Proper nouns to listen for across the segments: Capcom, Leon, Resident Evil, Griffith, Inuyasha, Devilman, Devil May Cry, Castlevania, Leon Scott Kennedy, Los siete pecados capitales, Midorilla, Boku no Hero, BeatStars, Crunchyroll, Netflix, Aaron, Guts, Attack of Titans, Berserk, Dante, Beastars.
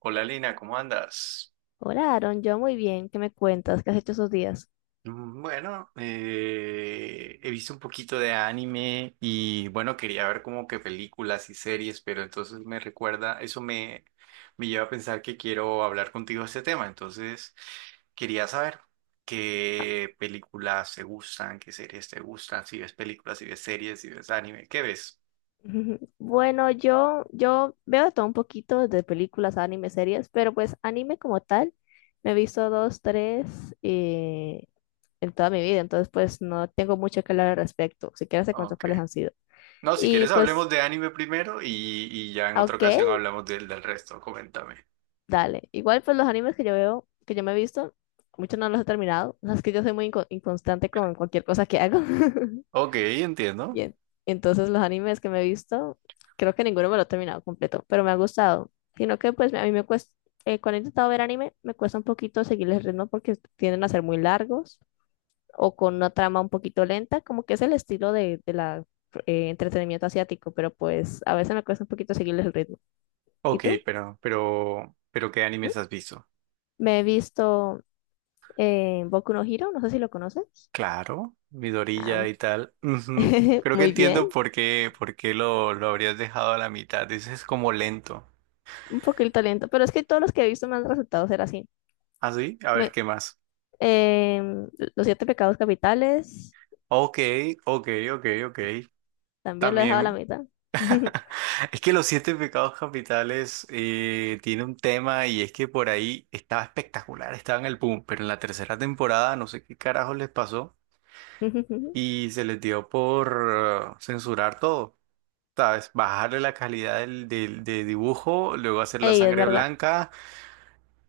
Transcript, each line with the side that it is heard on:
right: Hola Lina, ¿cómo andas?
left: Hola, Aaron, yo muy bien. ¿Qué me cuentas? ¿Qué has hecho esos días?
right: Bueno, He visto un poquito de anime y bueno, quería ver como que películas y series, pero entonces me recuerda, me lleva a pensar que quiero hablar contigo de este tema, entonces quería saber qué películas te gustan, qué series te gustan, si ves películas, si ves series, si ves anime, ¿qué ves?
left: Bueno, yo veo de todo un poquito de películas, anime, series, pero pues anime como tal, me he visto dos, tres en toda mi vida, entonces pues no tengo mucho que hablar al respecto. Si quieres te cuento
right: Ok.
left: cuáles han sido.
right: No, si
left: Y
right: quieres hablemos
left: pues,
right: de anime primero y ya en
left: ah,
right: otra
left: ok,
right: ocasión hablamos del resto, coméntame.
left: dale. Igual pues los animes que yo veo, que yo me he visto, muchos no los he terminado. Las que yo soy muy inconstante con cualquier cosa que hago.
right: Ok,
left: Y
right: entiendo.
left: en- entonces los animes que me he visto, creo que ninguno me lo he terminado completo, pero me ha gustado. Sino que pues a mí me cuesta, cuando he intentado ver anime, me cuesta un poquito seguirles el ritmo porque tienden a ser muy largos o con una trama un poquito lenta, como que es el estilo de la entretenimiento asiático, pero pues a veces me cuesta un poquito seguirles el ritmo. ¿Y
right: Ok,
left: tú?
right: pero ¿qué
left: ¿Mm?
right: animes has visto?
left: Me he visto Boku no Hero, no sé si lo conoces.
right: Claro,
left: Ah,
right: Midorilla y tal. Ujú. Creo que
left: muy
right: entiendo
left: bien,
right: por qué lo habrías dejado a la mitad. Dices como lento.
left: un poquito lento, pero es que todos los que he visto me han resultado ser así.
right: ¿Ah, sí? A ver,
left: Me-
right: ¿qué más?
left: Em, los siete pecados capitales,
right: Ok, ok, ok, ok.
left: también lo he dejado a la
right: También.
left: mitad.
right: Es que los siete pecados capitales tiene un tema y es que por ahí estaba espectacular, estaba en el boom, pero en la tercera temporada no sé qué carajo les pasó y se les dio por censurar todo. ¿Sabes? Bajarle la calidad del, del- de dibujo, luego hacer la
left: Ey, es
right: sangre
left: verdad.
right: blanca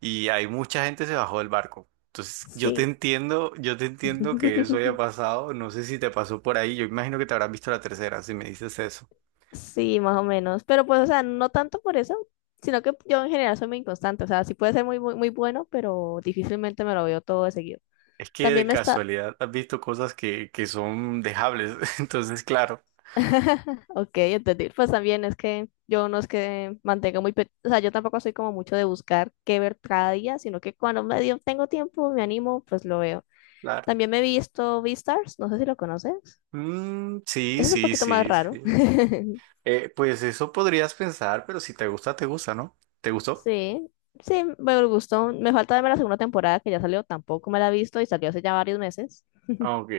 right: y hay mucha gente se bajó del barco. Entonces,
left: Sí.
right: yo te entiendo que eso haya pasado. No sé si te pasó por ahí. Yo imagino que te habrás visto la tercera, si me dices eso.
left: Sí, más o menos. Pero pues, o sea, no tanto por eso, sino que yo en general soy muy inconstante. O sea, sí puede ser muy, muy, muy bueno, pero difícilmente me lo veo todo de seguido.
right: Es que de
left: También me está...
right: casualidad has visto cosas que son dejables. Entonces, claro,
left: Ok, entendí. Pues también es que yo no es que mantenga muy... O sea, yo tampoco soy como mucho de buscar qué ver cada día, sino que cuando medio tengo tiempo, me animo, pues lo veo.
right: claro.
left: También me he visto Beastars, no sé si lo conoces.
right: Mm, sí,
left: Ese es un
right: sí,
left: poquito más
right: sí,
left: raro.
right: sí. Pues eso podrías pensar, pero si te gusta, te gusta, ¿no? ¿Te gustó?
left: Sí, sí, me gustó. Me falta verme la segunda temporada que ya salió, tampoco me la he visto y salió hace ya varios meses.
right: Ok,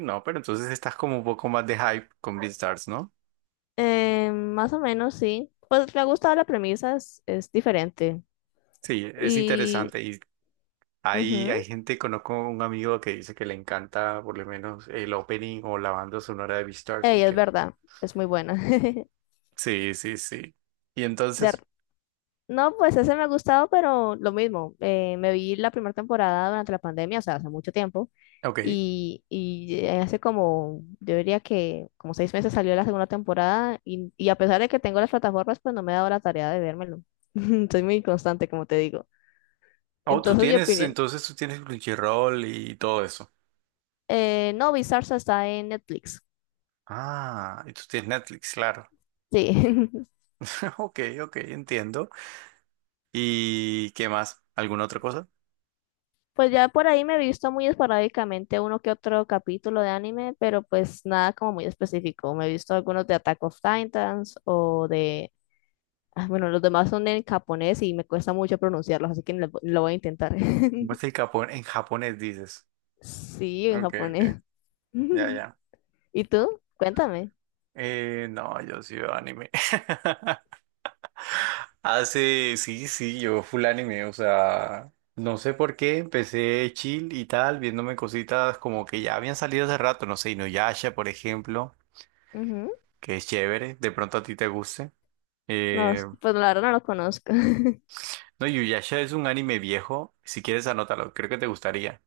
right: no, pero entonces estás como un poco más de hype con BeatStars, ¿no?
left: Más o menos, sí. Pues me ha gustado la premisa, es diferente.
right: Sí, es
left: Y
right: interesante. Y hay,
left: ujú,
right: hay gente, conozco un amigo que dice que le encanta por lo menos el opening o la banda sonora de BeatSars
left: ey,
right: y
left: es
right: que...
left: verdad, es muy buena.
right: Sí, sí, sí. Y
left: De,
right: entonces,
left: no, pues ese me ha gustado, pero lo mismo. Me vi la primera temporada durante la pandemia, o sea, hace mucho tiempo.
right: ok.
left: Hace como, yo diría que como 6 meses salió la segunda temporada. Y a pesar de que tengo las plataformas, pues no me he dado la tarea de vérmelo. Soy muy inconstante, como te digo.
right: Oh, tú
left: Entonces, mi
right: tienes,
left: opinión.
right: entonces tú tienes Crunchyroll y todo eso.
left: No, Bizarre está en Netflix.
right: Ah, y tú tienes Netflix, claro.
left: Sí.
right: Ok, ok, entiendo. ¿Y qué más? ¿Alguna otra cosa?
left: Pues ya por ahí me he visto muy esporádicamente uno que otro capítulo de anime, pero pues nada como muy específico. Me he visto algunos de Attack of Titans o de... ah, bueno, los demás son en japonés y me cuesta mucho pronunciarlos, así que lo voy a intentar.
right: ¿Cómo está el Japón? En japonés dices.
left: Sí, en
right: Ok,
left: japonés.
right: ok. Ya, ya.
left: ¿Y tú? Cuéntame.
right: No, yo sí veo anime. Hace, sí, sí, yo full anime, o sea, no sé por qué, empecé chill y tal, viéndome cositas como que ya habían salido hace rato, no sé, Inuyasha, por ejemplo,
left: Ujú.
right: que es chévere, de pronto a ti te guste.
left: No,
right: Eh,
left: s- pues la verdad no lo conozco.
right: no, Inuyasha es un anime viejo, si quieres anótalo, creo que te gustaría.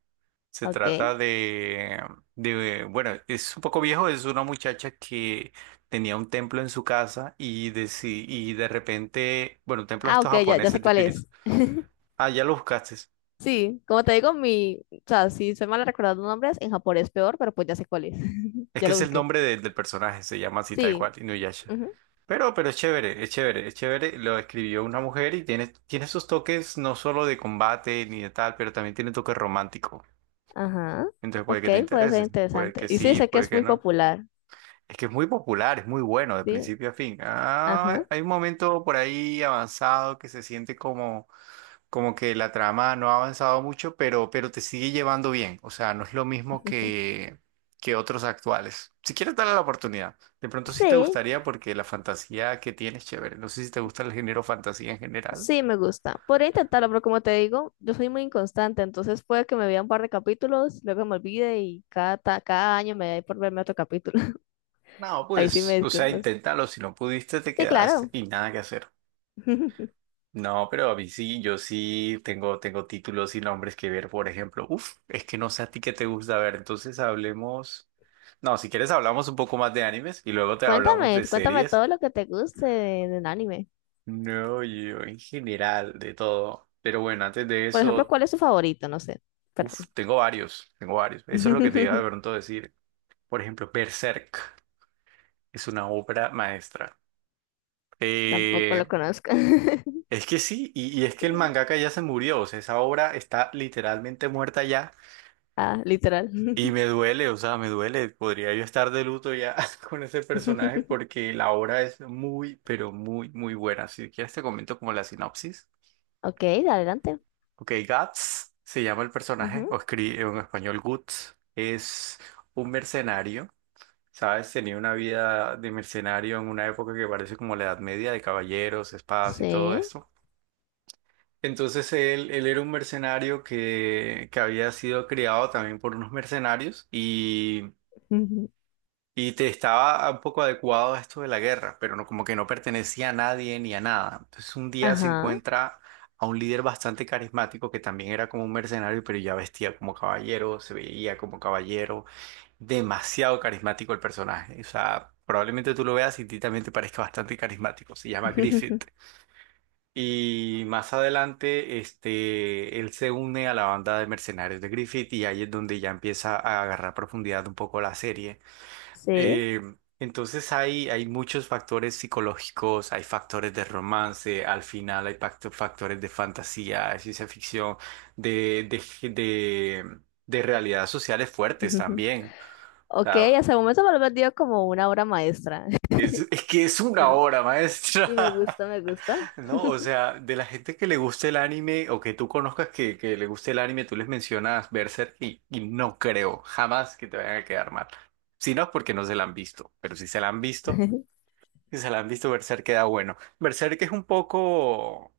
right: Se trata
left: Ok.
right: bueno, es un poco viejo, es una muchacha que tenía un templo en su casa y de, si, y de repente, bueno, un templo de
left: Ah,
right: estos
left: ok, ya sé
right: japoneses de
left: cuál
right: espíritu.
left: es.
right: Ah, ya lo buscaste.
left: Sí, como te digo, mi... O sea, si soy mala recordando nombres, en japonés peor, pero pues ya sé cuál es.
right: Es
left: Ya
right: que
left: lo
right: es el
left: busqué.
right: nombre del personaje, se llama así tal
left: Sí,
right: cual, Inuyasha.
left: ujú,
right: Pero es chévere, es chévere, es chévere. Lo escribió una mujer y tiene, tiene esos toques no solo de combate ni de tal, pero también tiene toques romántico.
left: ajá.
right: Entonces puede
left: Ok,
right: que te
left: puede ser
right: interese, puede
left: interesante.
right: que
left: Y sí,
right: sí,
left: sé que
right: puede
left: es
right: que
left: muy
right: no.
left: popular.
right: Es que es muy popular, es muy bueno de
left: Sí,
right: principio a fin. Ah,
left: ajá.
right: hay un momento por ahí avanzado que se siente como, como que la trama no ha avanzado mucho, pero te sigue llevando bien. O sea, no es lo mismo que otros actuales. Si quieres darle la oportunidad, de pronto sí te
left: Sí,
right: gustaría porque la fantasía que tienes, chévere. No sé si te gusta el género fantasía en general.
left: sí, me gusta. Podría intentarlo, pero como te digo, yo soy muy inconstante, entonces puede que me vea un par de capítulos, luego me olvide y cada año me da por verme otro capítulo.
right: No,
left: Ahí sí
right: pues,
left: me
right: o sea,
left: disculpas.
right: inténtalo. Si no pudiste, te
left: Sí,
right: quedaste
left: claro.
right: y nada que hacer. No, pero a mí sí, yo sí tengo, tengo títulos y nombres que ver, por ejemplo. Uf, es que no sé a ti qué te gusta ver, entonces hablemos. No, si quieres hablamos un poco más de animes y luego te hablamos
left: Cuéntame,
right: de
left: cuéntame
right: series.
left: todo lo que te guste del anime.
right: No, yo en general, de todo. Pero bueno, antes de
left: Por ejemplo,
right: eso,
left: ¿cuál es tu favorito? No sé.
right: uf,
left: Perdón.
right: tengo varios, tengo varios. Eso es lo que te iba de pronto a decir. Por ejemplo, Berserk es una obra maestra.
left: Tampoco
right: Eh,
left: lo conozco.
right: es que sí, y es que el mangaka ya se murió, o sea, esa obra está literalmente muerta ya.
left: Ah, literal.
right: Y me duele, o sea, me duele. Podría yo estar de luto ya con ese personaje porque la obra es muy, pero muy, muy buena. Si quieres te comento como la sinopsis.
left: Ok, dale, adelante.
right: Ok, Guts se llama el personaje,
left: Ujú.
right: o escribe en español Guts. Es un mercenario, ¿sabes? Tenía una vida de mercenario en una época que parece como la Edad Media, de caballeros, espadas y todo
left: Sí.
right: esto. Entonces él era un mercenario que había sido criado también por unos mercenarios y...
left: Ujú.
right: Y te estaba un poco adecuado a esto de la guerra, pero no, como que no pertenecía a nadie ni a nada. Entonces un día se
left: Ajá.
right: encuentra a un líder bastante carismático que también era como un mercenario, pero ya vestía como caballero, se veía como caballero. Demasiado carismático el personaje. O sea, probablemente tú lo veas y a ti también te parezca bastante carismático. Se llama Griffith. Y más adelante, este, él se une a la banda de mercenarios de Griffith y ahí es donde ya empieza a agarrar profundidad un poco la serie.
left: Sí.
right: Eh, entonces hay muchos factores psicológicos, hay factores de romance, al final hay factores de fantasía, de ciencia ficción, de, de, de, de realidades sociales fuertes
left: Ujú.
right: también. O
left: Ok,
right: sea,
left: hasta el momento me lo he vendido como una obra maestra.
right: es que es una
left: Pero-
right: obra maestra,
left: y me gusta, me gusta.
right: ¿no? O sea, de la gente que le guste el anime o que tú conozcas que le guste el anime, tú les mencionas Berserk y no creo jamás que te vayan a quedar mal. Si no es porque no se la han visto, pero si se la han visto... Si se la han visto, Berserk queda bueno. Berserk es un poco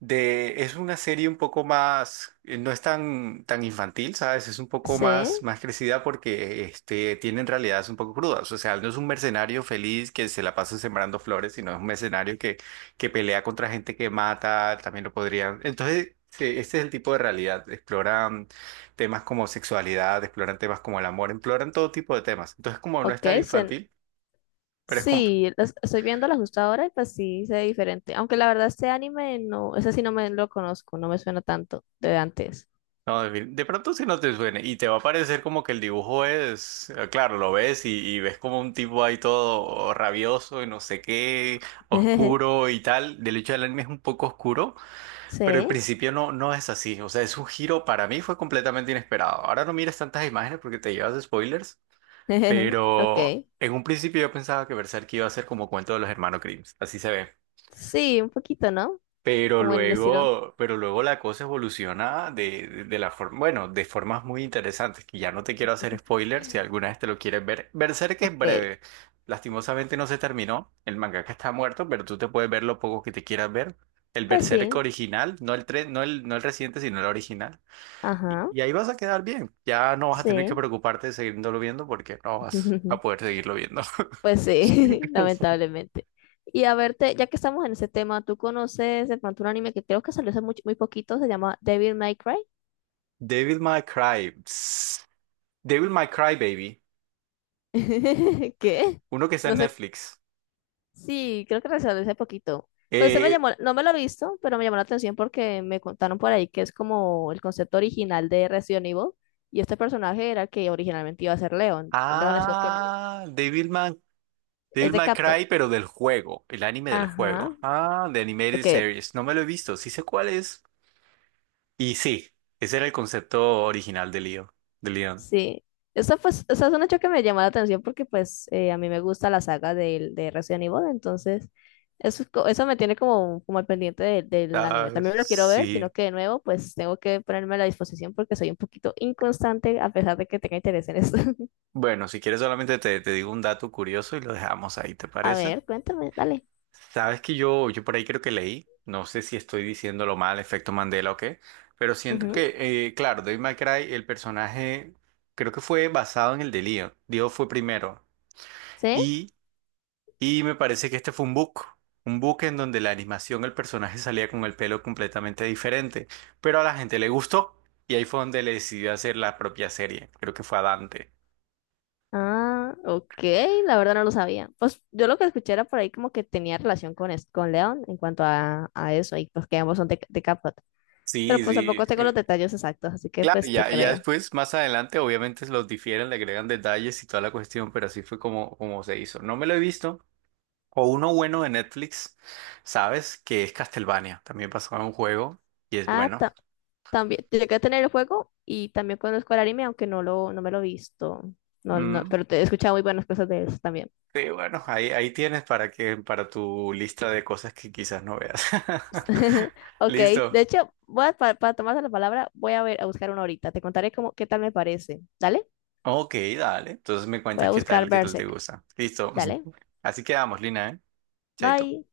right: es una serie un poco más, no es tan, tan infantil, ¿sabes? Es un poco más,
left: Sí.
right: más crecida porque este, tienen realidades un poco crudas. O sea, no es un mercenario feliz que se la pasa sembrando flores, sino es un mercenario que pelea contra gente que mata, también lo podrían. Entonces, sí, este es el tipo de realidad. Exploran temas como sexualidad, exploran temas como el amor, exploran todo tipo de temas. Entonces, como no es
left: Ok,
right: tan infantil, pero
left: sí, estoy viéndola justo ahora y pues sí, se ve diferente. Aunque la verdad este anime no, ese sí no me lo conozco, no me suena tanto de antes.
right: No, de pronto si no te suene y te va a parecer como que el dibujo es, claro, lo ves y ves como un tipo ahí todo rabioso y no sé qué, oscuro y tal. Del hecho, el anime es un poco oscuro, pero el
left: Sí.
right: principio no, no es así. O sea, es un giro para mí fue completamente inesperado. Ahora no mires tantas imágenes porque te llevas spoilers,
left: Ok.
right: pero en un principio yo pensaba que Berserk iba a ser como cuento de los hermanos Grimm. Así se ve.
left: Sí, un poquito, ¿no? Como en el estilo.
right: Pero luego la cosa evoluciona de la forma, bueno, de formas muy interesantes, que ya no te quiero hacer spoilers si alguna vez te lo quieres ver. Berserk es
left: Ok,
right: breve. Lastimosamente no se terminó. El mangaka está muerto, pero tú te puedes ver lo poco que te quieras ver. El
left: pues
right: Berserk
left: sí.
right: original, no el tres, no el reciente, sino el original.
left: Ajá.
right: Y ahí vas a quedar bien. Ya no vas a tener que
left: Sí,
right: preocuparte de seguirlo viendo porque no vas a poder seguirlo viendo.
left: pues sí, lamentablemente. Y a verte, ya que estamos en ese tema, ¿tú conoces de pronto un anime que creo que salió hace muy, muy poquito? Se llama Devil May Cry.
right: Devil May Cry. Psst. Devil May Cry, baby.
left: ¿Qué?
right: Uno que está
left: No
right: en
left: sé.
right: Netflix.
left: Sí, creo que salió hace poquito. Pues se me
right: Eh,
left: llamó, no me lo he visto, pero me llamó la atención porque me contaron por ahí que es como el concepto original de Resident Evil. Y este personaje era el que originalmente iba a ser Leon. Leon Scott Kennedy.
right: Devilman,
left: Es
right: Devil
left: de
right: May
left: Capcom.
right: Cry, pero del juego, el anime del juego.
left: Ajá.
right: Ah, de Animated
left: Ok,
right: Series. No me lo he visto, sí sé cuál es. Y sí, ese era el concepto original de Leo, de Leon.
left: sí, esa, pues, esa es un hecho que me llamó la atención porque pues a mí me gusta la saga del de Resident Evil, entonces eso, eso me tiene como, como al pendiente del
right: Ah,
left: anime. También lo quiero ver, sino
right: sí.
left: que de nuevo pues tengo que ponerme a la disposición porque soy un poquito inconstante a pesar de que tenga interés en eso.
right: Bueno, si quieres solamente te, te digo un dato curioso y lo dejamos ahí, ¿te
left: A
right: parece?
left: ver, cuéntame, dale.
right: Sabes que yo por ahí creo que leí, no sé si estoy diciéndolo mal, efecto Mandela o qué, pero siento
left: Ujú,
right: que, claro, Devil May Cry, el personaje creo que fue basado en el de Leon. Dio fue primero.
left: ¿sí?
right: Y, y me parece que este fue un book en donde la animación, el personaje salía con el pelo completamente diferente, pero a la gente le gustó y ahí fue donde le decidió hacer la propia serie, creo que fue a Dante.
left: Ah, ok, la verdad no lo sabía. Pues yo lo que escuché era por ahí como que tenía relación con, con León en cuanto a eso y pues que ambos son de Capcom. Pero
right: Sí,
left: pues
right: sí,
left: tampoco tengo los detalles exactos, así que
right: claro,
left: pues te
right: y ya
left: creo.
right: después, más adelante, obviamente los difieren, le agregan detalles y toda la cuestión, pero así fue como, como se hizo. No me lo he visto. O uno bueno de Netflix, ¿sabes? Que es Castlevania. También pasó a un juego y es
left: Ah,
right: bueno.
left: también, llegué a tener el juego y también conozco el anime, aunque no no me lo he visto. No,
right: Mm.
left: pero te he escuchado muy buenas cosas de eso también.
right: Sí, bueno, ahí, ahí tienes para que, para tu lista de cosas que quizás no veas.
left: Ok, de
right: Listo.
left: hecho, voy a, para, tomarse la palabra, voy a ver, a buscar una ahorita. Te contaré cómo, qué tal me parece. Dale,
right: Ok, dale. Entonces me
left: voy
right: cuentas
left: a buscar
right: qué tal te
left: Berserk.
right: gusta. Listo.
left: Dale,
right: Así quedamos, Lina, ¿eh? Chaito.
left: bye.